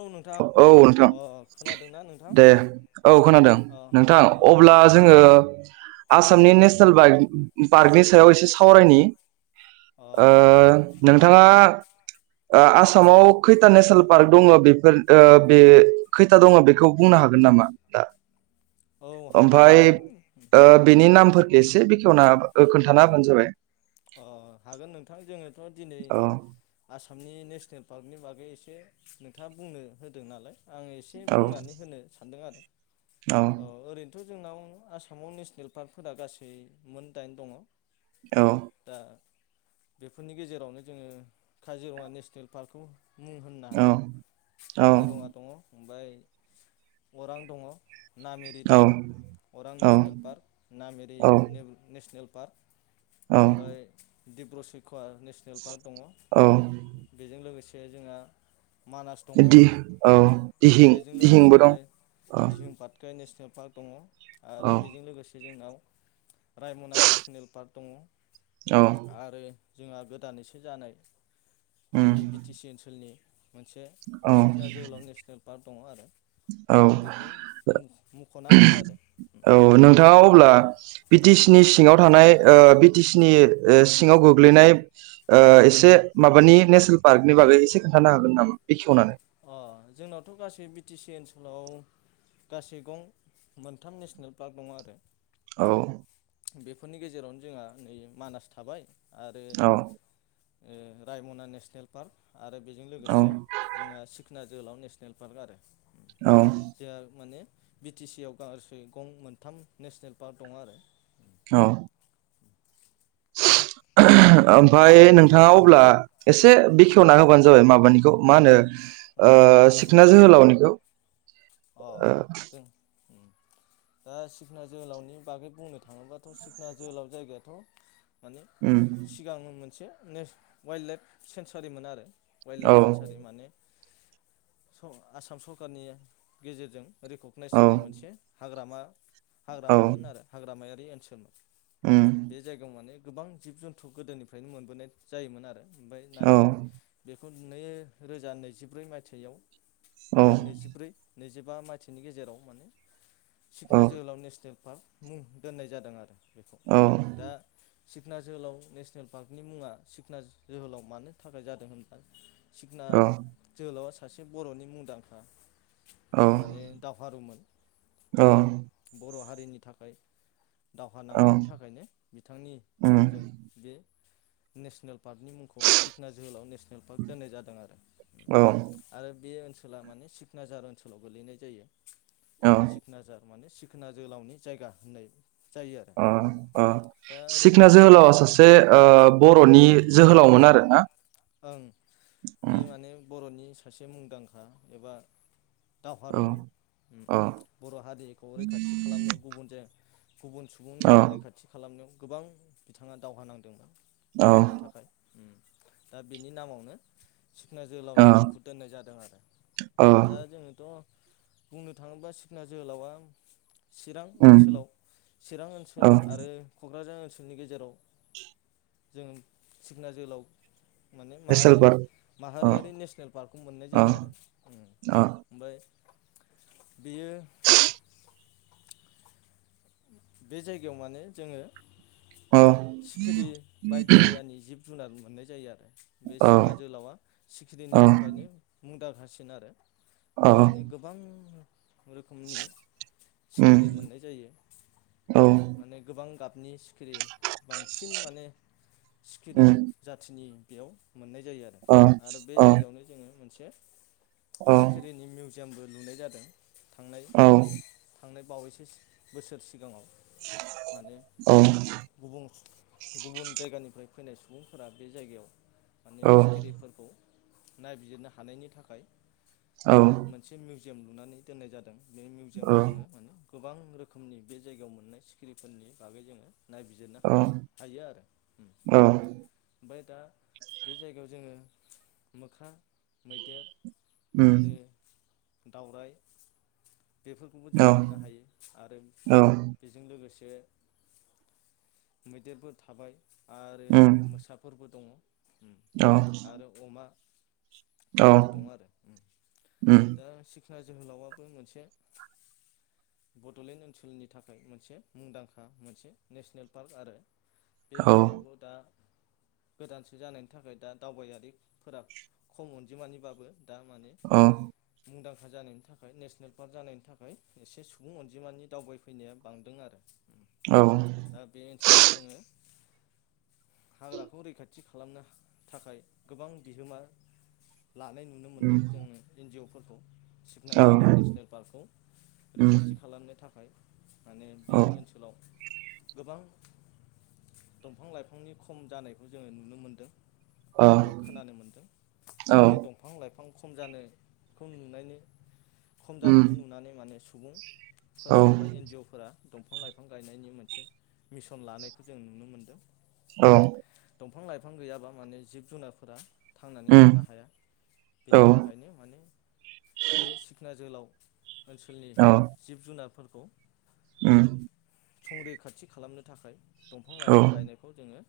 औ नोंथां औ नोंथां अ खोनादोंना नोंथां दे औ खोनादों अ नोंथां अ अब्ला जोङो उम आसामनि नेसनेल बाइकनि पार्कनि सायाव एसे सावरायनि अ ओ नोंथाङा ओ आसामाव खैथा नेसनेल पार्क दङ बेफो ओ बे खैथा दङ बेखौ बुंनो हागोन नामा दा औ हागोन ओमफाय नोंथां ओ बेनि नामफोरखो एसे बेखेवना खोन्थाना होबानो जाबाय अ हागोन नोंथां जोङो दिनै औ आसाम आसामनि नेसनेल पार्कनि बागै एसे नोंथाङा बुंनो होदों नालाय आं एसे औ बुंनानै होनो सानदों आरो। औ दाथ' जोंनाव आसामाव नेसनेल पार्कफोरा गासै मोन दाइन दङ। औ दा बेफोरनि गेजेरावनो जोङो काजिरङा नेसनेल पार्कखौ मुं होननो हायो औ काजिरङा दङ ओमफ्राय अरां दङ नामेरि दङ अरां नेसनेल पार्क नामेरि औ नेसनेल भार्ग ओमफ्राय औ दिब्रसि कव नेसनेल पार्क दङ औ बेजों लोगोसे जोंहा मानास दङ दि औ दिहिं बेजों दिहिंबो लोगोसे दं आरो औ दिहोम पातखाय नेसनेल भार्ग दङ औ आरो बेजों लोगोसे जोंनाव रायमना नेसनेल पार्क दङ औ आरो जोंहा गोदानैसो जानाय उम जोंनि बि टि सि ओनसोलनि मोनसे औ सिखना जोहोलाव नेसनेल पार्क दङ आरो औ जों बेखौ मख'नो हायो आरो औ नोंथाङा अब्ला बिटि सि नि सिङाव थानाय ओ बि टि सि नि सिङाव गोग्लैनाय एसे माबानि नेसनेल पार्कनि बागै एसे खोन्थानो हागोन नामा बे अ जोंनावथ' गासै बि टि सि ओनसोल हेलौ गासै गं मोनथाम नेसनेल पार्क दङ आरो औ बेफोरनि गेजेरावनो जोंहा नै मानास थाबाय। आरो औ रायमना नेसनेल पार्क आरो बेजों औ लोगोसे सिखना जोहोलाव नेसनेल पार्क आरो औ जोंहा माने बि टि सि आव गासै गं मोनथाम नेसनेल पार्क दं आरो औ। ओमफफ्राय नोंथाङा अब्ला एसे उम बेखेवना होबानो जाबाय माब खामानिखौ मा होनो अ सिखना जोहोलाव निखौ? अ ओ जों दा सिखना जोहोलावनि बागै बुंनो थाङोबाथ' सिखना जोहोलाव जायगायाथ' माने उम सिगांनो मोनसे नेस वाइल्ड लाइफ सेन्सारिमोन आरो वाइल्ड औ लाइफ सेन्सारि माने आसाम सरखारनि गेजेरजों रिकगनाइस औ जानाय मोनसे हाग्रामा औ हाग्रामामोन आरो हाग्रामाया बे ओनसोल उम बे जायगायाव माने गोबां जिब जुथु गोदोनिफ्रायनो मोनबोनाय जायोमोन आरो ओमफ्राय औ नाथाय बे नै रोजा नैजिब्रै मायथाइयाव औ एबा नैजिब्रै नैजिबा मायथनि गेजेराव माने औ सिखना जोहोलाव नेसनेल मुं दोननाय जादों आरो। बेखौ औ दा सिखना जोहोलाव नेसनेल पार्कनि मुङा सिखना जोहोलाव मानो थाखाय जादों होनब्ला सिखना औ जोहोलावा सासे बर'नि मुंदांखा औ माने दावहारुमोन औ बियो बर' हारि रिनि थाखाय दावहा औ नांनायनि थाखायनो बिथांनि उम मुंजों बे नेसनेल पार्कनि मुंखौ सिखना जोहोलाव नेसनेल पार्क दोननाय जादों आरो ओम औ आरो बे ओन सोला माने सिख नाजार ओनसोलाव गोलैनाय जायो। औ सिखनाजार माने सिखोना जोहोलावनि जायगा होननाय जायो आरो अ अ दा ओरैनो सिखना जोङो जोहोलावा सासे ओ बर'नि जोहोलावमोन आरो ना। ओं ओम बियो माने बर'नि सासे मुंदांखा एबा औ दावहारुमोन ओम औ बर' हारिखौ रैखाथि खालामनायाव गुबुनजों गुबुन सुबुंनिफ्राय रैखाथि खालामनायाव। गोबां बिथाङा दावहा नांदोंमोन औ हारिनि थाखाय ओम। दा बेनि नामावनो सिखना जोहोलावनि औ मुंखौ दोननाय जादों आरो। औ दा जोङोथ' अ बुंनो थाङोब्ला सिखना जोहोलावा चिरां उम ओनसोलाव चिरां ओनसोल औ आरो क'क्राझार ओ जोंनि गेजेराव जों सिखना जोहोलाव माने नेसनेल माहारि पार्क औ माहारियारि नेसनेल पार्कखौ मोननाय जायो आरो। अ। ओमफ्राय बेयो। बे जायगायाव माने जोङो औ सिखिरि बायदि मैयानि जिब जुनाद मोननाय जायो आरो। बे औ सिखना जोहावा औ सिखिरिनि थाखायनो मुंदांखा सिन आरो। बेयाव माने गोबां। [unintelligible] रोखोमनि उम सिखिरि मोननाय जायो। अ औ माने गोबां थां गाबनि सिखिरि बांसिन माने सिखिरि जाथिनि बेयाव मोननाय जायो आरो आरो बे औ जायगायावनो जोङो मोनसे औ सिखिरिनि मिउ जिआमबो लुनाय जादों। थांनाय औ थांनाय बावैसो सि बोसोर सिगाङाव माने औ गुबुन गुबुन जायगानिफ्राय फैनाय सुबुंफोरा बे जायगायाव माने सिखिरिफोरखौ नायबिजिरनो हानायनि थाखाय माने मोनसे मिउ जोम लुनानै दोननाय जादों। बे मिउजियामाव जोङो माने गोबां रो खोमनि बे जायगायाव मोननाय सिखिरिफोरनि बागै जोङो नायबिजिरनो हा- औ हायो आरो औ ओमफ्राय दा बे जायगायाव जोङो मोक्रा मैदेर उम आरो दावरावइ बेफोरखौबो औ जों मोननो हायो। आरो औ बे '' बे जों लोगोसे मैदेरबो थाबाय आरो उम मोसाफोरबो दंङ। ओम औ आरो अमा औ बायदि दं आरो ओम उम दा सिखना जोहोलावाबो मोनसे बड'लेण्ड ओनसोलनि थाखाय मोनसे मुंदांखा मोनसे नेसनेल पार्क आरो बे औ ओनसोलावबो दा गोदानसो जानायनि थाखाय दा दावबायारिफोरा खम अनजिमानिबाबो दा माने औ मुंदांखा जानायनि थाखाय नेसनेल पार्क जानायनि थाखाय एसे सु बुं अनजिमानि दावबायफैनाया बांदों आरो औ दा बे ओनसो सोलाव जोंङो हाग्राखौ रैखाथि खालामनो थाखाय गोबां बिहोमा लानाय नुनो मोन्दों उम जोंङो एन जि अ फोरखौ। सिखना औ जोहोलाव नेसनेल पार्कखौ उम खाथि खालामनो थाखाय माने बे औ ओनसोलाव गोबां दंफां लाइफांनि खम जानायखौ जोङो नुनो मोनदों। एबा अ खोनानो मोन्दों दा औ बे दंफां लाइफां खम जानो खौ नुनायनि खम उम जानायखौ नुनानै माने सुबुं फोरा औ एबा एन जि अ फोरा दंफां लाइफां गायनायनि मोनसे मिसन लानायखौ जों नुनो मोनदों। औ दंफां लाइफां गैयाबा माने जिब जुनारफोरा थांनानै उम औ उम थानो हाया बेनि थाखायनो माने बे सिखना जोहोलाव ओनसोलनि जिब जुनारफोरखौ संरैखाथि खालामनो थाखाय दंफां लाइफां गायनायखौ जोङो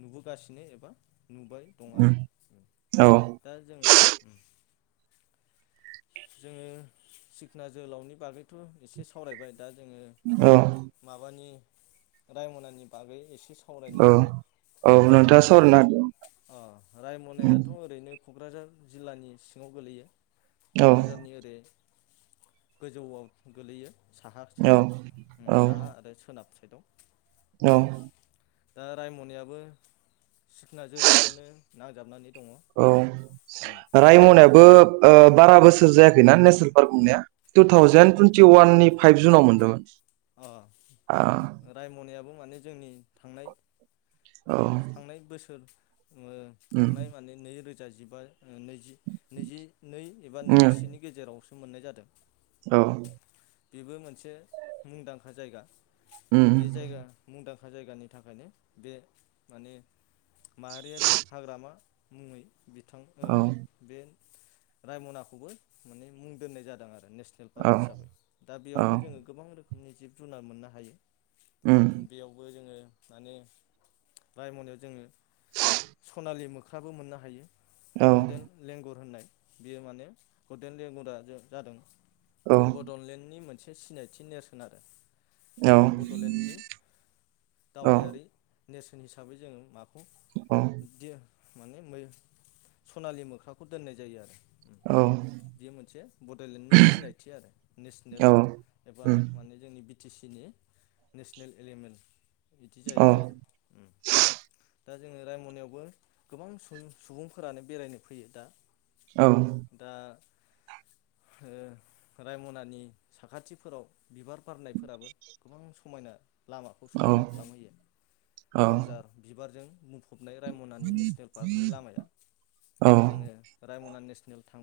नुबोगासिनो एबा नुबाय दं आरो। औ दा जोङो जोङो सिखना जोहोलावनि बागैथ' एसे सावरायबाय दा जोङो औ माबानि रायमनानि बागै एसे सा वरायनो औ सानदों। औ नोंथाङा सावरायनो हागोन अ उम रायमनायाथ' ओरैनो क'क्राझार जिल्लानि सिङाव गोलैयो। औ क'क्राझारनि ओरै गोजौआव गोलैयो। साहा औ साइदआव औ साहा आरो सोनाब सायडयाव औ दा रायमनायाबो सिखोना जोहोलावजोंनो नांजाबनानै दङ औ रायमनायाबो ओ बारा अ बोसोर जायाखै ना नेस [unintelligible] टु ओहो थावजेेन टुइन्टि वाननि फाइभ जुनाव मोनदोंमोन अ रायमनायाबो माने जोंनि थांनाय औ उम थांनाय बोसोर ङो थांनाय माने नै रो जा जिबा नैजि नैजि नै एबा उम नैजिसेनि गेजेराव मोननाय जादों औ बेबो मोनसे मुंदांखा जायगा उम बे जायगा मुंदां जायगानि थाखायनो बे माने माहारियारि हाग्रामा मुंङै बिथां ओ औ बे रायमनाखौबो माने मुं दोननाय जादों आरो नेस फार्क औ हिसाबै दा औ बेयावबो जोंङो गोबां रोखो मनि जिब जुनार मोननो हायो उम बेयावबो जोंङो माने रायमनायाव जोंङो सनालि मोख ख्राबो मोननो हायो औ गल्डेन लेंगुर होननाय बियो माने गल्देन लेंगुरा जे जादों औ बड'लेण्डनि मोन से सिनायथि नेरसोन आरो औ जों बड'लेण्डनि औ दावबायारि नेर्सन हिसाबै जोंङो मा उम औ दे माने मै सनालि मोख्राखौ दोननाय जायो आरो औ बे मोनसे बड'लेण्डनि सिनायथि आरो नेसनेल औ एबा उम माने जोंनि बि टि सि नि नेसनेल एलिमेन्ट बिदि औ जाहैबाय आरो दा जोंङो रायमनायावबो गोबां सुुबुं सुबुंफोरानो बेरायनो फैयो दा औ औ दा हो रायमनानि साखाथिफोराव बिबार बारनायफोराबो गोबां सम समायना लामाखौ औ उम औ समायना खालामहोयो आवजार औ बिबारजों मुं फबनाय रायमनानि नेसनेल पार्कनि लामाया जोङो रायमनानि नेसनेल थां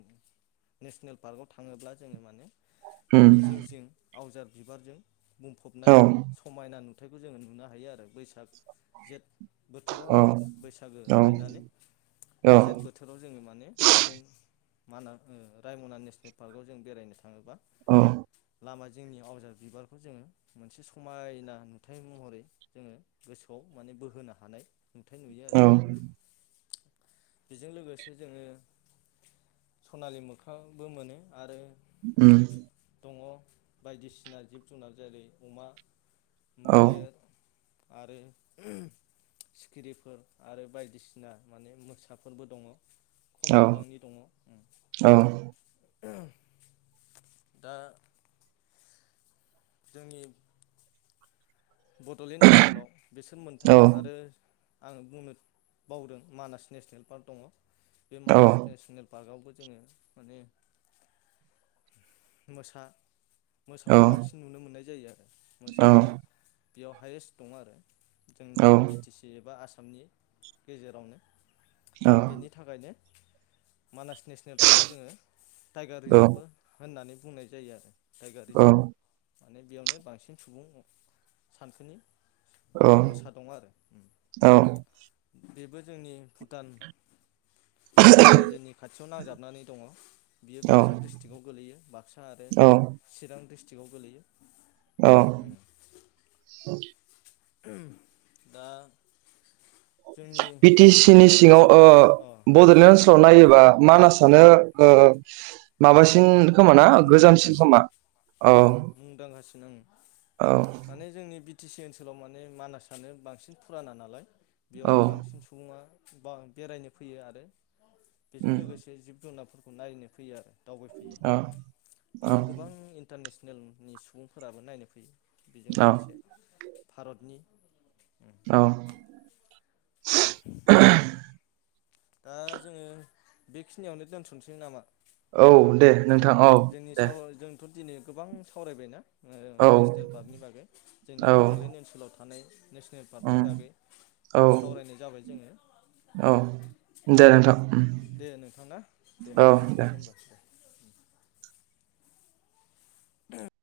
नेसनेल पार्कआव थाङोब्ला जोङो मान बिनि जिं जिं आवजार बिबारजों बुंफबनाय समायना नु थाइखौ जोङो नुनो हायो आरो बैसाग जेठ बोथोराव आरो बैसागो बायनानै जेथ बोथोराव जोङो माने बेजों माना ओ रायमना नेसनेल पार्कआव जों बेरायनो थाङोबा औ लामा जिंनि आवजार बिबारखौ जोङो मोनसे समायना नुथाय महरै जोङो गोसोआव माने बोहोनो हानाय नुथाय नुयो आरो। बेजों लोगोसे जोङो सनालि मोखाबो मोनो आरो उम दङ बायदिसिना जिब जुनार जेरै अमा मैदेर, आरो सिखिरिफोर आरो बायदिसिना माने मोसाफोरबो दङ। खम बिबांनि दङ। दा जोंनि बड'लेण्ड ओनसोलाव बिसोर मोनथाम आरो आं बुंनो बावदों मानास नेसनेल पार्क दङ। बे मानास फेसनेल पार्कआवबो जोङो माने मोसा मोसाखौ बांसिन नुनो मोननाय जायो आरो मोसायानो बेयाव हायेस्ट दं आरो। जोंनि बि टि सि एबा आसाम सामनि गेजेरावनो दा बेनि थाखायनो मानास नेसनेल पार्कआव जोङो टाइगार रिजार्भबो होननानै बुंनाय जायो आरो टाइगार रिजार्भ माने बेयावनो बांसिन सुबुं सानखोनि मोसा दङ आरो बेबो जोंनि भुटान भुटान रायजोनि खाथियाव नांजाब नानै दङ। बियो बाक्सा डिस्ट्रिकआव गोलैयो बाक्सा आरो चिरां डिस स्ट्रिकआव गोलैयो। अ दा जोंनि बि टि सि नि बड'लेण्ड सिङाव ओ ओनसोलाव अ बड'लेण्ड ओनसोलाव नायोबा मानासानो उम ओ माबासिन खोमाना गोजामसिन मुंदांखासिन खोमा औ ओं [unintelligible] औ माने जोंनि बि टि सि ओनसोलाव माने मानासानो बांसिन फुराना नालाय। औ बेयावनो बांसिन सुबुङा गोबां बेरायनो फैयो आरो बेजों उम लोगोसे जिब जुनारफोर खौ नायनो फैयो आरो दावबायफैयो औ औ बेयाव गोबां इन्टारनेसनेलनि सुबुंफोराबो नायनो फैयो। बेजों औ लोगोसे भारतनि औ [inaudible] दा जोङो बेखिनियावनो दोनथ'नोसै नामा? औ नोंथां दे नोंथां औ जोंनि दे। साव जोंथ' दिनै गोबां सावरायबाय ना ओ औ नेसनेल पार्कनि बागै जोंनि औ बड'लेण्ड ओनसोलाव माने नेसनेल पार्कनि उम बागै औ सावरायनाय जाबाय जोङो। औ दे नोंथां उम दे नोंथांना दे औ दे दोनथ'नोसै होनबा दे। [inaudible]